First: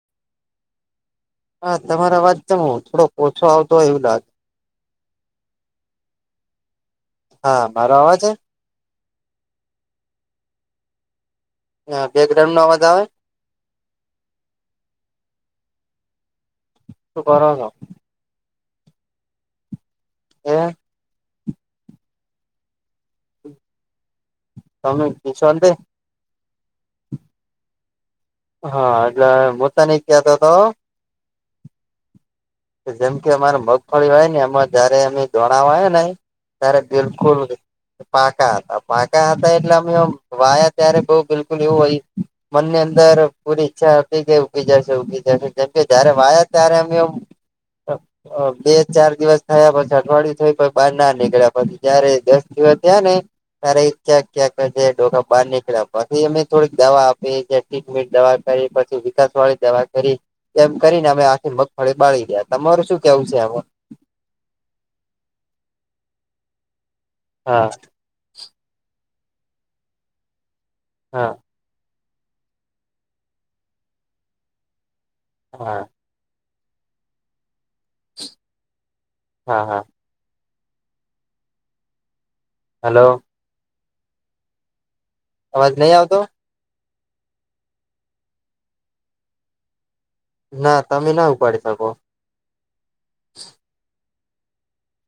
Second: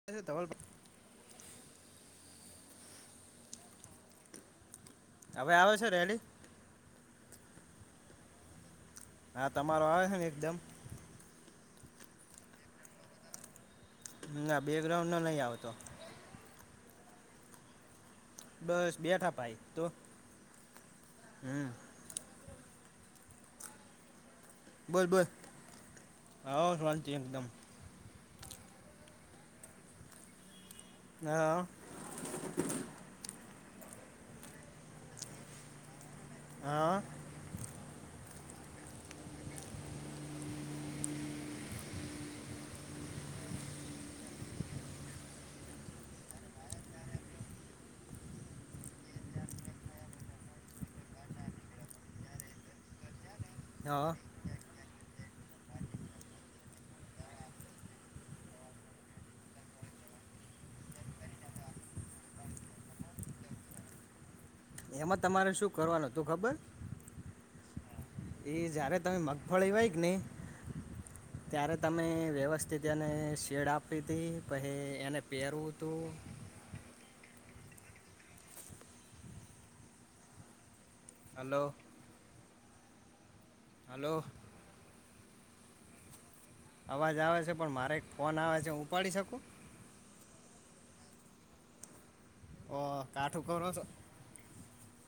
[unintelligible] હા તમારો અવાજ જમ થોડો ઓછો આવતો હોય એવું લાગે હવે આવ છે રેલી હા મારો અવે છે હા તમારો આવે છે ને એકદમ હ બેકગ્રાઉન્ડ નો અવાજ આવે ના બેકગ્રાઉન્ડ નો નહી આવતો તો બરો ન બસ બેઠાપાય તો હમ્મ હમ્મ બોલ બોલ તમે શાંતિ હ શાંતિ એકદમ હા એટલે મ તને કતો હતો હા જેમ કે અમારે મગફળી હોય ને એમાં જયારે અમે ધોણાવાય ને ત્યારે હા બિલકુલ પાકા હતા પાકા હતા એટલે અમે વાયા ત્યારે બઉ બિલકુલ એવું હોય બને અંદર પૂરી ઈચ્છા આપી દગી જશે ઉગી જશે જેમ કે જયારે વાયા ત્યારે અમે બે ચાર દિવસ થયા પછી અઠવાડિયું થયું પછી બાર ના નીકળ્યા પછી જય્યારે દસ દિવસ થયા ને ત્યારે હા ક્યાંક ક્યાંક જે ડોકા બહાર નીકળ્યા પછી અમે થોડીક દવા આપી ટ્રીટમેન્ટ દવા કરી પછી વિકાસ વાળી દવા કરી એમ કરીને અમે આખથી મગફળી બાળી ગયા તમાર શું કેવું છે આ એમાં તમારે શું કરવાનું તું ખબર હા એ જયારે તમે મગફળી વાય કે ને હા ત્યારે તમે વ્યવસ્થિત એને શેડ આપી હતી પછી એને પહેરવું હા હતું હા હા હલો હલો હલો અવાજ નહી આવતો અવાજ આવે છે પણ મારે એક ફોન આવે છે હું ઉપાડી શકું ના તમે ના ઉપાડી શકો ઓ કાઠું કરો છો.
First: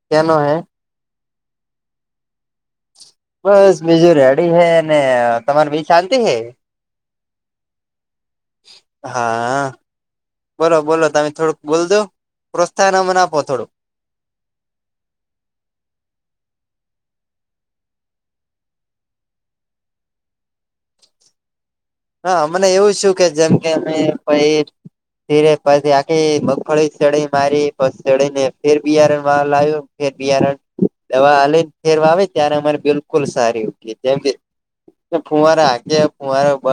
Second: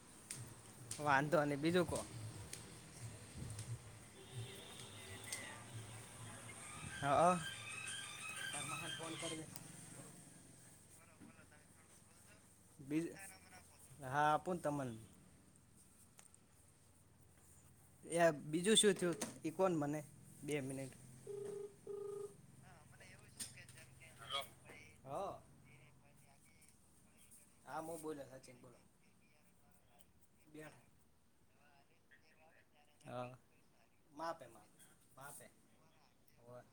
કનો હે. વાંધો નહી બીજું કો. બસ બીજું રેડી હૈ ને તમારે બી શાંતિ હે. હા ફોન કરી દે હા. બોલો બોલો તમે થોડુંક બોલ સો. બીજ હા આપું તમને. એ બીજું શું થયું ઇ કોન મને બે મિનિટ. હમ [inaudible] હા મને એવું શું કે જેમ કે અમે પ હ ધીરે પછી આખી મગફળી ચડે મારી હા પછ હું બોલે ચને સચિન બોલો ફેર બિયારણ મા લાવ્યો ફેર બિયારણ બેઠા દવા આલી ફેરવા આવે ત્યારે અમારે બિલકુલ હા સારી જેમ કે માપે માપે માપે ફુવારા આગે ફુવારા હોવે બ.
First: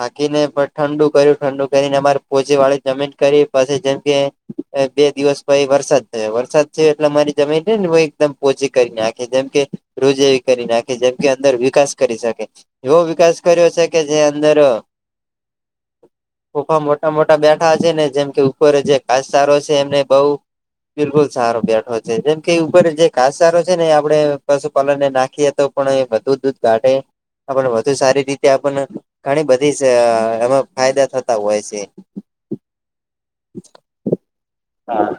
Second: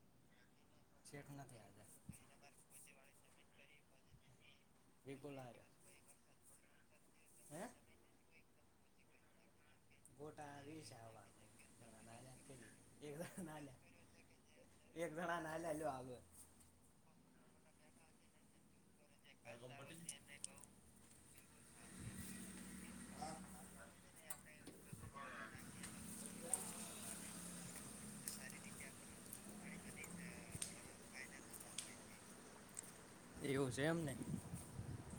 હાકીને પણ ઠંડુ શેઠ કર્યું નથી ઠંડુ હાજર કરીને અમારે પોચી વાળી જમીટ કરી પછી જેમ કે બે વિપુલ દિવસ પાઈ હાર્યો વરસાદ થયો વરસાદ થયો એટલે મારી હે જમીન છે ને એકદમ પોચી કરી નાખે જેમ કે. રોજ એવી ગોટા કરી વીસ નાખે જેમ આવા કે એક અંદર વિકાસ જણા કરી નાલ્યા શકે પેલી એવો એક વિકાસ જણા કર્યો નાલ્યા છે કે જે એક જણા ના લેલો આગળ. ઉફા મોટા મોટા બેઠા છે ને જેમ કે ઉપર જે કાસચારો છે એમને બહુ બિલકુલ સારો બેઠો છે જેમ કે ઉપર જે કાસચારો છે ને આપણે પશુપાલનને નાખીએ તો પણ એ વધુ દૂધ કાઢે આપણે વધુ સારી રીતે આપને ઘણી બધી છે એમાં ફાયદા થતા હોય છે. એવું છે એમને હા.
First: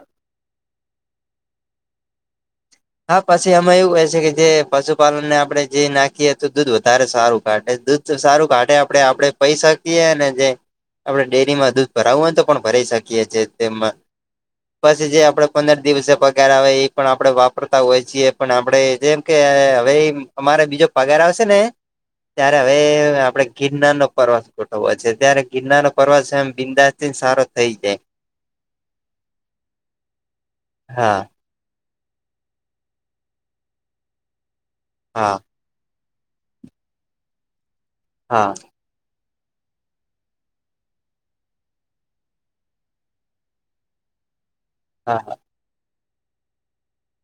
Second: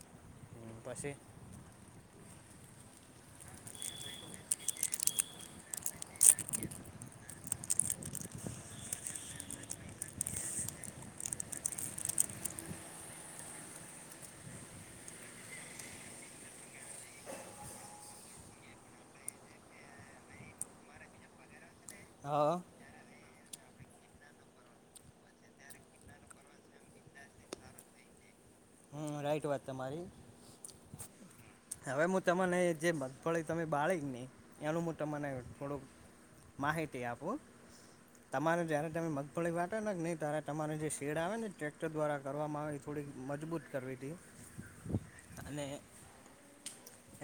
પછી. હા પછી એમાં એવું ક છે કે જે પશુપાલન ને આપડણે જે નાખીએ તો દૂધ વધારે સારું કાઢે દૂધ તો સારું કાઢે આપણે આપડે પૈ શકીએ ને જે. આપણે ડેરીમાં દૂધ ભરાવું હોય તો પણ ભરાઈ શકીએ છે તેમાં. પછી જે આપડે પંદર દિવસે પગાર આવે એ પણ આપડે વાપ કરતા હોય છીએ પણ આપડણે જેમ કે હવે અમારે બીજો પગાર આવશે ને હા ત્યારે હવે આપડે ગિરનાર નો પ્રવાસ ગોઠવો છે ત્યારે ગિરનાર નો પ્રવાસ એમ બિંદાાસથી સારો થઈ જાય હમ રાઈટ વાત તમારી હા. હવે હું તમને જે મગફળી તમે બાળી નહી એનું હું તને હા થોડુંક માહિતી આપો હા તમારું જ્યારે તમે મગ થોડીક વાત ના કે નહી તારે તમારે જે શેડ આવે ને ટ્રેક્ટર દ્વારા કરવામાં આવે એ થોડીક મજબૂત કરવી હતી. [unintelligible] હા હા. અને.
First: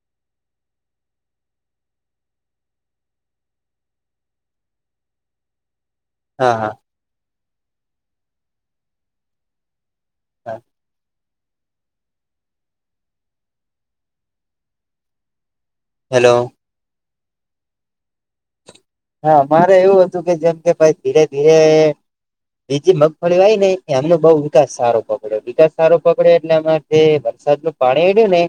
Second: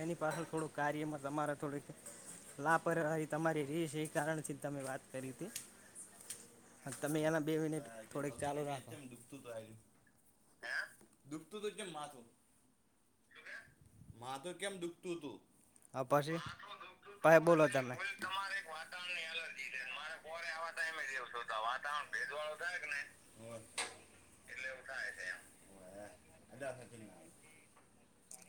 એની પાછળ થોડુંક કાર્યમાં તમારે થોડુંક લાપરવાહી તમારી રી છે એ કારણથી તમે વાત કરી હતી હા હા. તમે એના બે મિનિટ થોડીક ચાલુ રાખો. હા. દુઃખ તુજ કે માથું. માથું કેમ દુખતું હતું આ હેલો પાછી બોલો તમે. હા મારે એવું હતું કે જેમ કે ભાઈ ધીરે ધીરે વાતાવરણ ભેજવાળો થાય કે બીજી ને મગફળી આવી ને એમનો બઉ એટલે વિકાસ એવું સારો થાય છે એમ પકડ્યો વિકાસ સારો પકડ્યો એટલે આમાં થી. દું પાણી એળ્યું ને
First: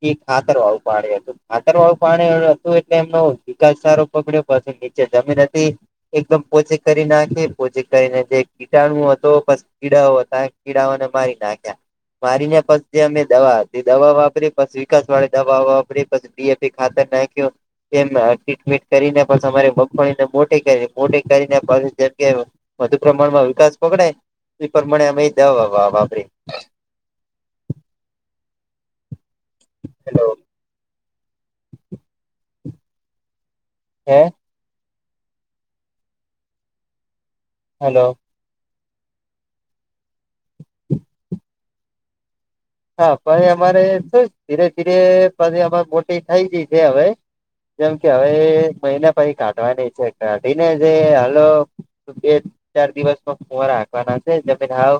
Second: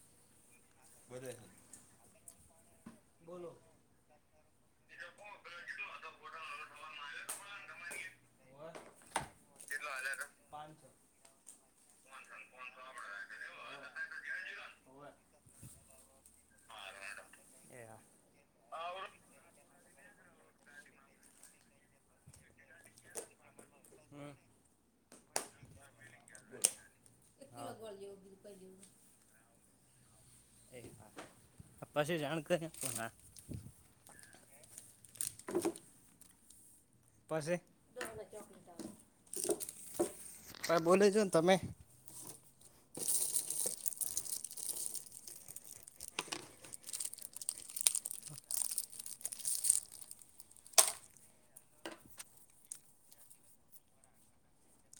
કે ખાતર વાળું પાણી હતું ખાતર વાળું પાણીયું હત. તો એટલે એમનો બોલો વિકાસ સારો પકડ્યો પછી એ નીચે તો કોણ જમીન પેલો હતી. કેટલો હતો ફોટો એકદમ નવો પોચી થવાનો કરી આવ્યો તો નાખે બોલો ને પોચી તમારી કરીને નાખે. કીટાણું હતો પછ કેટલા કીડાઓ હજાર હતા કીડાઓને મારી નાખ્યા મારીને પ જે અમે દવા આપી દવા વાપરી પછી વિકાસ વાળી દવા વાપરી પછી ડી એ પી ખાતર નાખ્યો એ હા એનમા હરખી ટ્રીટ મે કરીને મગફળીને મોટી કરી મોટી કરીને પાછ જગ્યાએ વધુ પ્રમાણમાં વિકાસ પકડે હમ એ પ્રમાણે આમે એ દવા વા વાપરી [unintelligible] હલો પશી જાણ કરી આપું ના હે [unintelligible] પાસે હલો ક બોલે છો ને તમે હા પણ અમારે શું ધીરે ધીરે પછી અમારે મોટી થઈ ગઈ છે હવે જેમ કે હવે મહિના પછી કાઢવાની છે કાઢીને જે હાલો બે ચાર દિવસમાં કુંવારા રાખવાના છે જમે હાવ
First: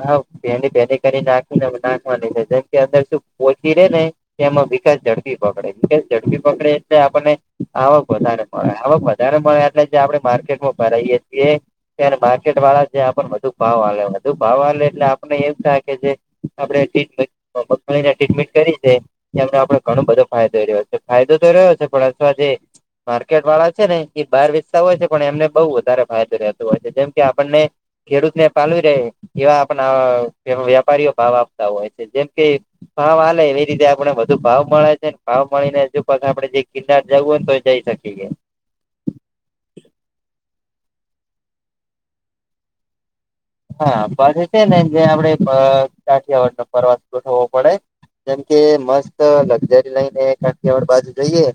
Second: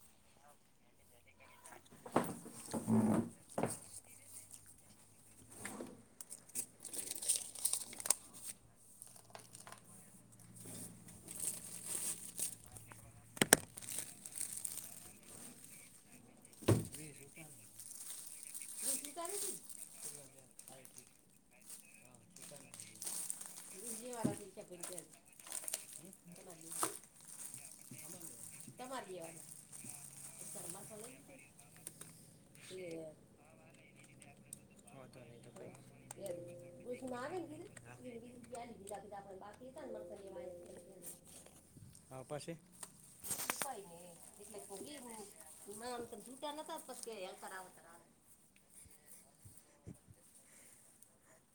હા ભેડી ભેડી કરી નાખીને નાખવા છે જેમ કે અંદર શું પોછી રે ને એમાં વિકાસ ઝડપી પકડે વિકાસ ઝડપી પકડે એટલે આપણને આવક વધારે આવક વધારે મળે એટલે જે આપડે માર્કેટમાં ભરાઈએ છીએ ત્યારે માર્કેટ વાળા છે આપને વધુ ભાવ આવે વધુ ભાવ આવેે એટલે આપણને એમ થાય કે જે આપડે ટ્રીટમે મગફળીમાં ટ્રીટમેન્ટ કરી છે. એમને આપડે ઘણો બધો ફાયદો રહ્યો છે ફાયદો તો રહ્યો છે પણ અથવા જે માર્કેટ વાળા છે ને એ બહાર વેચતા હોય છે પણ એમને બહુ વધારે ફાયદો રહેતો હોય છે જેમ કે આપણને ખેડૂત ને પાલવી રહે એવા આપને વેપારીઓ ભાવ આપતા હોય છે જેમ કે ભાવ આલે એવી રીતે આપડે બધુ ભાવ મળે છે ને ભાવ મળી નેજુ પા આપડે જે કિરનાર જવું હો ને તોય હા પછી હા પછી છે ને જે આપડે [unintelligible] જેમકે મસ્ત લક્ઝરી લઈને કાઠિયાવાડ બાજુ જોઈએ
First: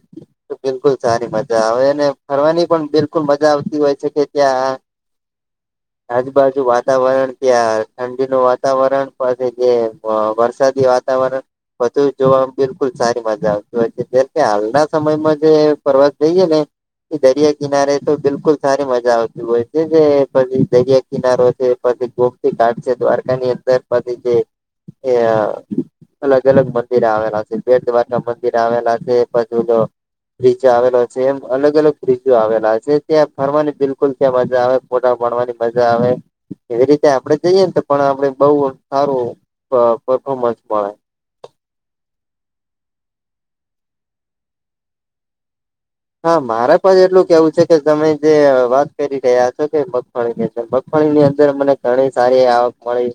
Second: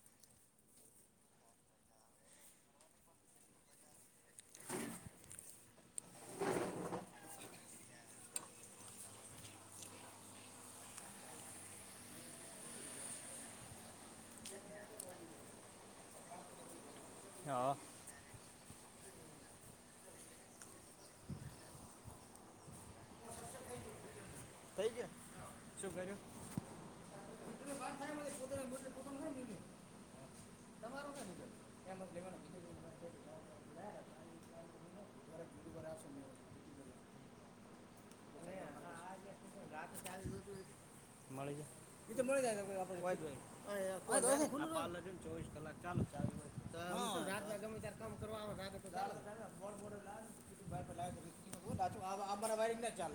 બિલકુલ સારી મજા આવે અને ફરવાની પણ બિલકુલ મજા આવતી હોય છે કે ત્યાં [unintelligible] આજુ બાજુ વાત તાવરણ ત્યાં ઠંડીનું વાતાવરણ પછી જે વરસાદી વાતાવરણ બધું જોવામાં બિલકુલ સારી મજા આવતી હોય જ્યારે કે હાલના સમયમાં જે પ્રવાસ જઈ ને એ દરિયા હા કિનારે તો બિલકુલ સારી મજા આવતી હોય છે જે પછી દરિયા કિનારો છે પછી ગોમતીઘાટ છે દ્વારકા ની અંદર પછી જે થઈ ગયો શું કર્યું અલગ અલગ મંદિર આવેલા છે બેટ દ્વારકા મંદિર આવેલા છે પછી જો બ્રિજ આવેલો છે એમ અલગ અલગ બ્રિજો આવેલા છે ત્યાં ફરવાની બિલકુલ ત્યાં મજા આવે ફોટા પાડવાની મજા આવે એવી રીતે આપડે જઈએ ને તો પણ આપડે બઉ સારું પ પરફોર્મન્સ મળે મળે જ [unintelligible] હા મારે બસ એટલું કેવું જાય છે કે તમે જે વાત કરી રહ્યા છો કે મગફળીને મગફળી ની અંદર મને ઘણી સારી આવક મળી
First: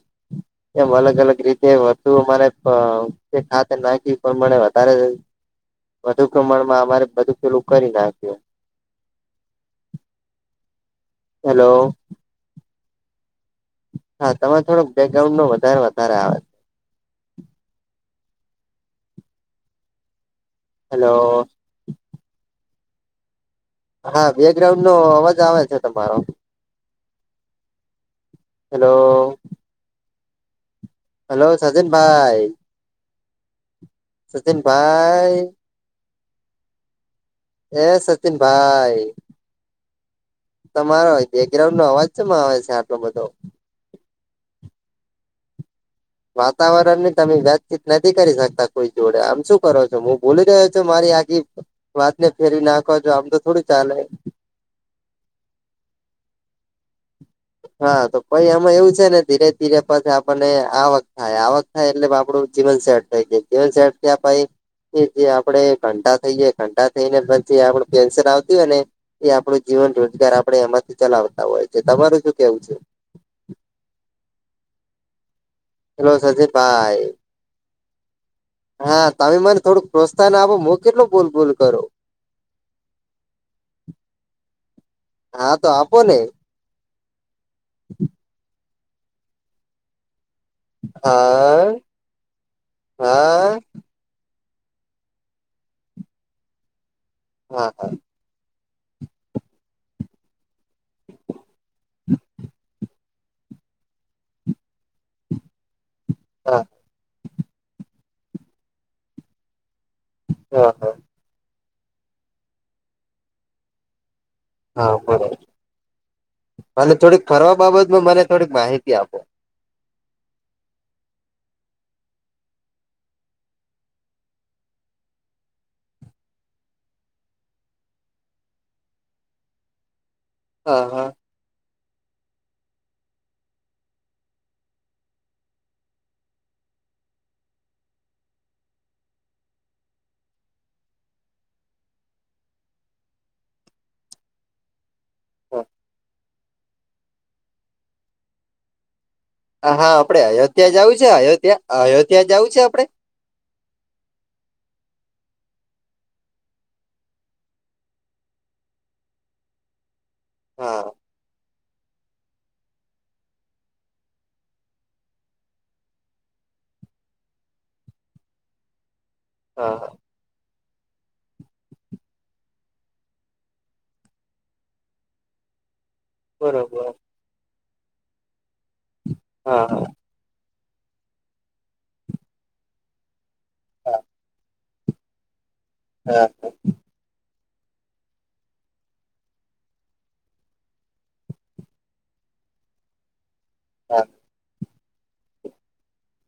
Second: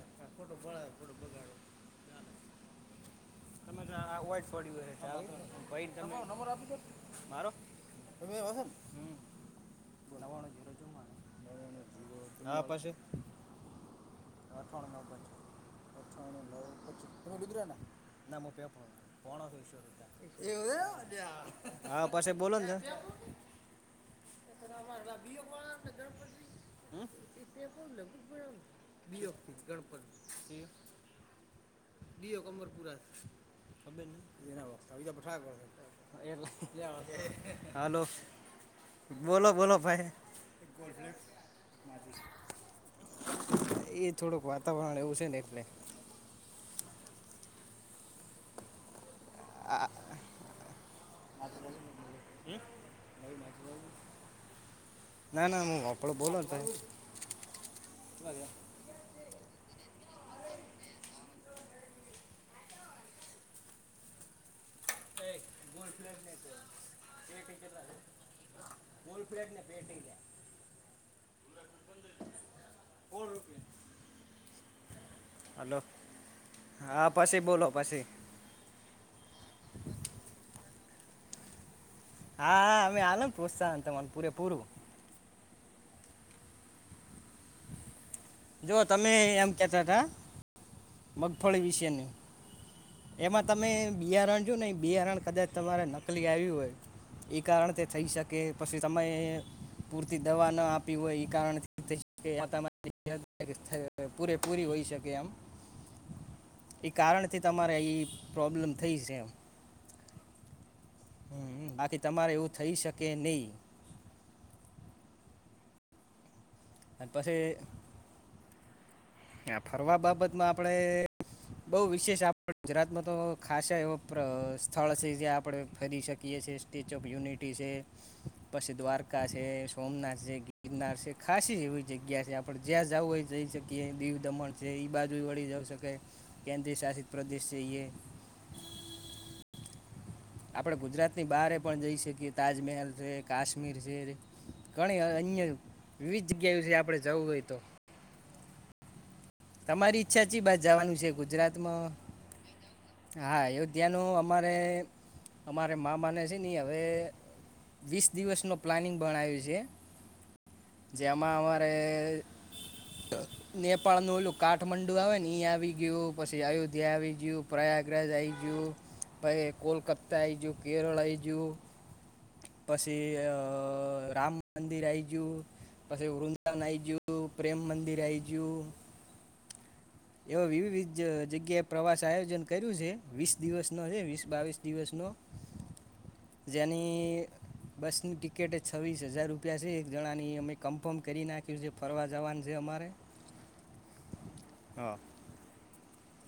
એમ અલગ અલગ રીતે તું મારે અ ખાતર તમે તો નાખી ઇ આ પ્રમાણે પડ્યું વધારે હોય એટલે આવી ભાઈ વધુ તમે પ્રમાણમાં અમારે બધું ટલું કરી નાખીએ. અહ હ [unintelligible] હેલો હા પછી હા તમેં અઠાણું થોડોક નવ બેકગ્રાઉન્ડ નો વધારે વધારે આવે તમે મુદ્રા ના પેફ કોણ છશ્વ એવ હેલો હા પછી બોલો ને હા બેગ્રાઉન્ડ નો અવાજ આવે છે તમારો હેલો [unintelligible] ગણપત હેલો સચિનભાઈ ઉપરપુરા ખબર નહી એના વ સચિનભાઈ બીજાઠાક એ એરલા હલો સચિનભાઈ બોલો બોલો ભાઈ તમારો બેકગ્રાઉન્ડ નો અવાજ ચમ આવે છે આટલો બધો એ થોડુંક વાતાવરણ એવું છે ને એટલે વાતાવરણ ને તમે વાતચીત નથી કરી શકતા કોઈ જોડે આમ - શું કરો છો હું બોલી રહ્યો છું મારી આગી વાતને ફેરીવી નાખો છો આમ તો થોડું ચાલે ના ના હું આપડો બોલો તો હા તો પાઈ આમાં એવું છે ને ધીરે પછી આપણને આવક થાય આવક થાય એટલે આપણું જીવન શેર થઈ જાય જીવન શેર પછી એ જે આપડે ઘંટા થઈ ઘંટા થઈ ને પછી આપડ પેસર આવતી હોય ને એ આપણો જીવન રોજગાર આપડે એમાંથી ચલાવતા હોય છે તમારું શું કેવું છે. ઓળ રૂપિયા હલો હેલો સજીભાઈ હા પછી બોલો પછી હા તમે મને થોડુંક પ્રોત્સાહન આપો મુ કેટલું બોલ બોલ કરુ હા હા અમે આલમ પ્રોત્સાહન તમાર પૂરે પૂરું હા તો આપો ને [inaudible] જો તમે એમ કેતા હતા મગફળી હા વિશેની એમાં હા તમે બિયારણ જો ને એ બિયારણ કદાચ તમારે નકલી આવ્યું હોય એ હા કારણ તે હા થઈ શકે કે પછી સમયે પૂરતી દવા ન આપી હોય એ કારણથી તમા પૂરે પૂરી હોઈ શકે આમ. હા એ કારણથી તમારે એ પ્રોબ્લેમ થઈ છે એમ. [unintelligible] હ બાકી તમારે એવું થઈ શકે નહિ હા બરાબર અને થોડીક ફરવા બાબતમાં મને થોડીક માહિતી આપો. આ ફરવા બાબત માં આપણેે બઉ વિશેષ આપ ગુજરાતમાં તો ખાસા એવો સ્થળ છે જ્યાં આપડણે ફેરી શકીએ છેએ સ્ટેચ્યુ ઓફ યુનિટી છે પછી દ્વારકા છે સોમનાથ છે. હા હા નાસિક ખાાસી એવી જગ્યા છે આપડણે જ્યાં જવું હોય જઈ શકીએ દીવ દમણ છે એ બાજુ વળી જઈ શકે કેન્દ્રીય શાસિત પ્રદેશ છે એ આપડે ગુજરાતની બહારે પણ જઈ શકીએ તાજમહેલ છે કાશ્મીર છે. ઘણી અન્ય વિવિધ જગ્યા છે આપડે જવું હોય તો હા હા તમારી આપડે ઈચ્છા છેી બાદ અયોધ્યા જવું જવાનું છે અયોધ્યા ગુજરાતમાં અયોધ્યા જવું છે આપડે હા અયોધ્યાનું અમારે અમારે મામાને છે નહી હવે વીસ દિવસ નુ પ્લાનિંગ બણાવ્યું છે હા જેમાં અમારે નેપાળનું ઓલુ કાઠમંડુ આવે ને ઈ આવી ગયું પછી અયોધ્યા આવી ગયું પ્રયાગરાજ આવી ગયું પ હા હા કોલકતા આય ગયું કેરળ આઈ ગયું પછી અ રામ મંદિર આઈગયું પછી વૃંદન આ આવી બરોબર જયું પ્રેમ મંદિર આ આવી ગયું - હા એવ વિવિધ જગ્યાએ પ્રવાસ આયોજન કર્યું છે વીસ દિવસ નો હા છે વીસ બાવીસ દિવસ નો હા યાની બસની ટિકિટ છવ્વીસ હજાર રૂપિયા છે એક જણાની અમે કન્ફર્મ કરી નાખ્યું છે ફરવા જવાનું છે અમારે હા. હા.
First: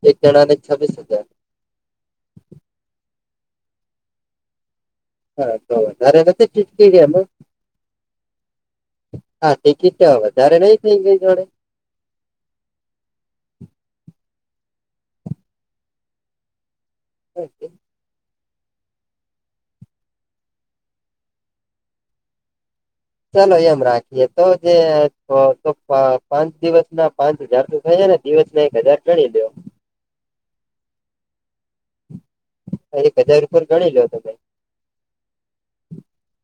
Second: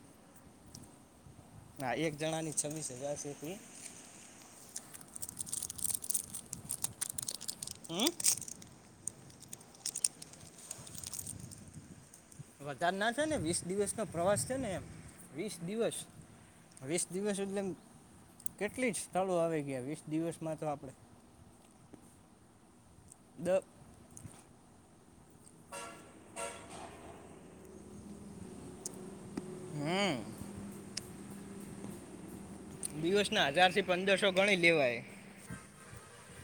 એક જણા ને છવ્વીસ હજાર હા એક જણા ની છવ્વીસ હજાર છે. હા તો વઘારે નથી ટિકિટ હેમા. હું. હા ટિકિટ તો વધારે નઈ થઇ ગઈ જોડે વધાર ના થાય ને વીસ દિવસ નો પ્રવાસ છે ને એમ વીસ દિવસ વીસ દિવસ એટલે એમ કેટલી જ સ્થળો આવી ગયા વીસ દિવસમાં તો આપણે દ ચાલો એમ રાખીએ તો જે પ પાંચ દિવસ ના પાંચ હજાર તો થઈ ને. દિવસ ના એક હજાર ગણી દેયો. હું. એક દિવસ ના ઉપર હજાર થી ગણી લો પંદરસો તમે ગણી લેવાય.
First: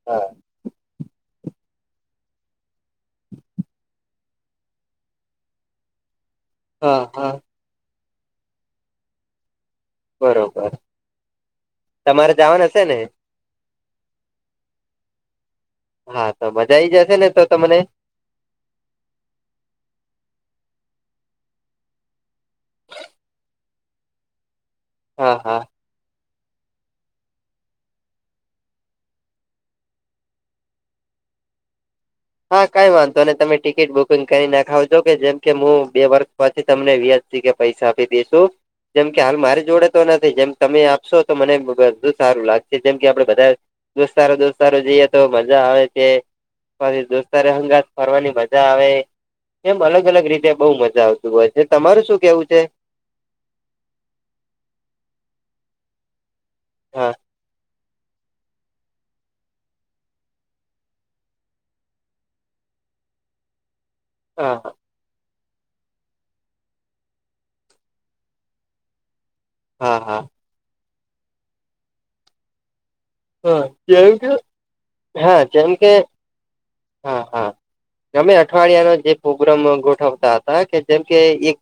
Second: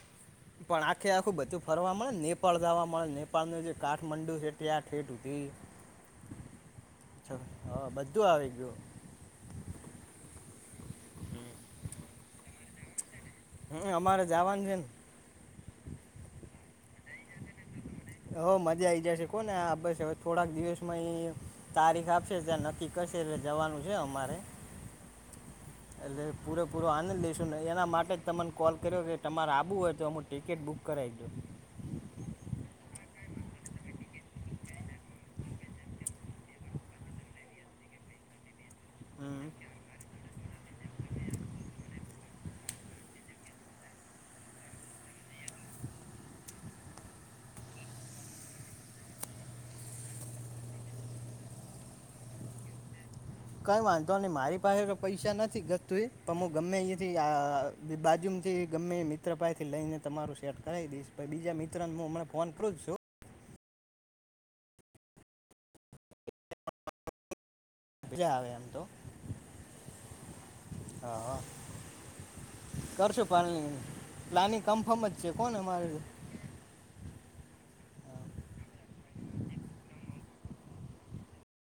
હા પણ આખે આખું બધું ફરવા મળે નેપાળ જવા મળે નેપાળનું જે કાઠ મંડુ છે ત્યા ઠેઠ જઈ. હા હા. હા બધું આવી ગયું. બરોબર. તમારે જાવાના છે ને. હમ અમારે જાવાનું છે ને. હા તો મજા આઈ જશે ને તો તમને. હો મજા આઈ જશે કોને આ બસ હવે થોડાક દિવસમાં એ તારીખ આપશે ત્યાં નક્કી કચેરે જવાનું છે અમારે હા હા. એટલે પૂરેપૂરો આનંદ લઈેશું ને એના માટે જ તમને કોલ કર્યો કે તમારે આબુ હોય તો હમું ટિકિટ બુક કરાએ દઉ. હા કઈ વાંધો ને તમે ટિકિટ બુકિંગ કરી નાખાવજો કે જેમ કે હું બે વર્ષ પછી તમને વ્યા થી કે પૈસા આપી દેેશુ. જેમ કે હાલ હમ મારી જોડે તો નથી જેમ તમે આપશો તો મને બધું સારું લાગશે જેમ કે આપડે બધાયે દોસ્તારો દોસ્તારો જઈએ તો મજા આવે છે. પછી દોસ્તારે હંગાત ફરવાની મજા આવે. એમ અલગ અલગ રીતે બહુ મજા આવતુ હોય છે તમારું શું કેવું છે. કંઈ વાંધો નઈ મારી પાહે તો પૈસા નથી ગતતું પણ તમે ગમે હા અહીયાથી આ. બાજુ થી ગમે મિત્ર પસેથી લઈને તમારું સેટ કરાવ દઈશ પહે બીજા મિત્રને હું હમને ફોન કરું જ છું. હા હા. એટલે આવે એમ તો. હા હા. હા હા કર છું. હા પણ જેમ કે પ્લાનિંગ કન્ફર્મ જ છે હા કોને જેમ કે અમારે હા હા. અમે અઠવાડિયા નો જે પ્રોગ્રામ ગોઠવતા હતા કે જેમ કે એક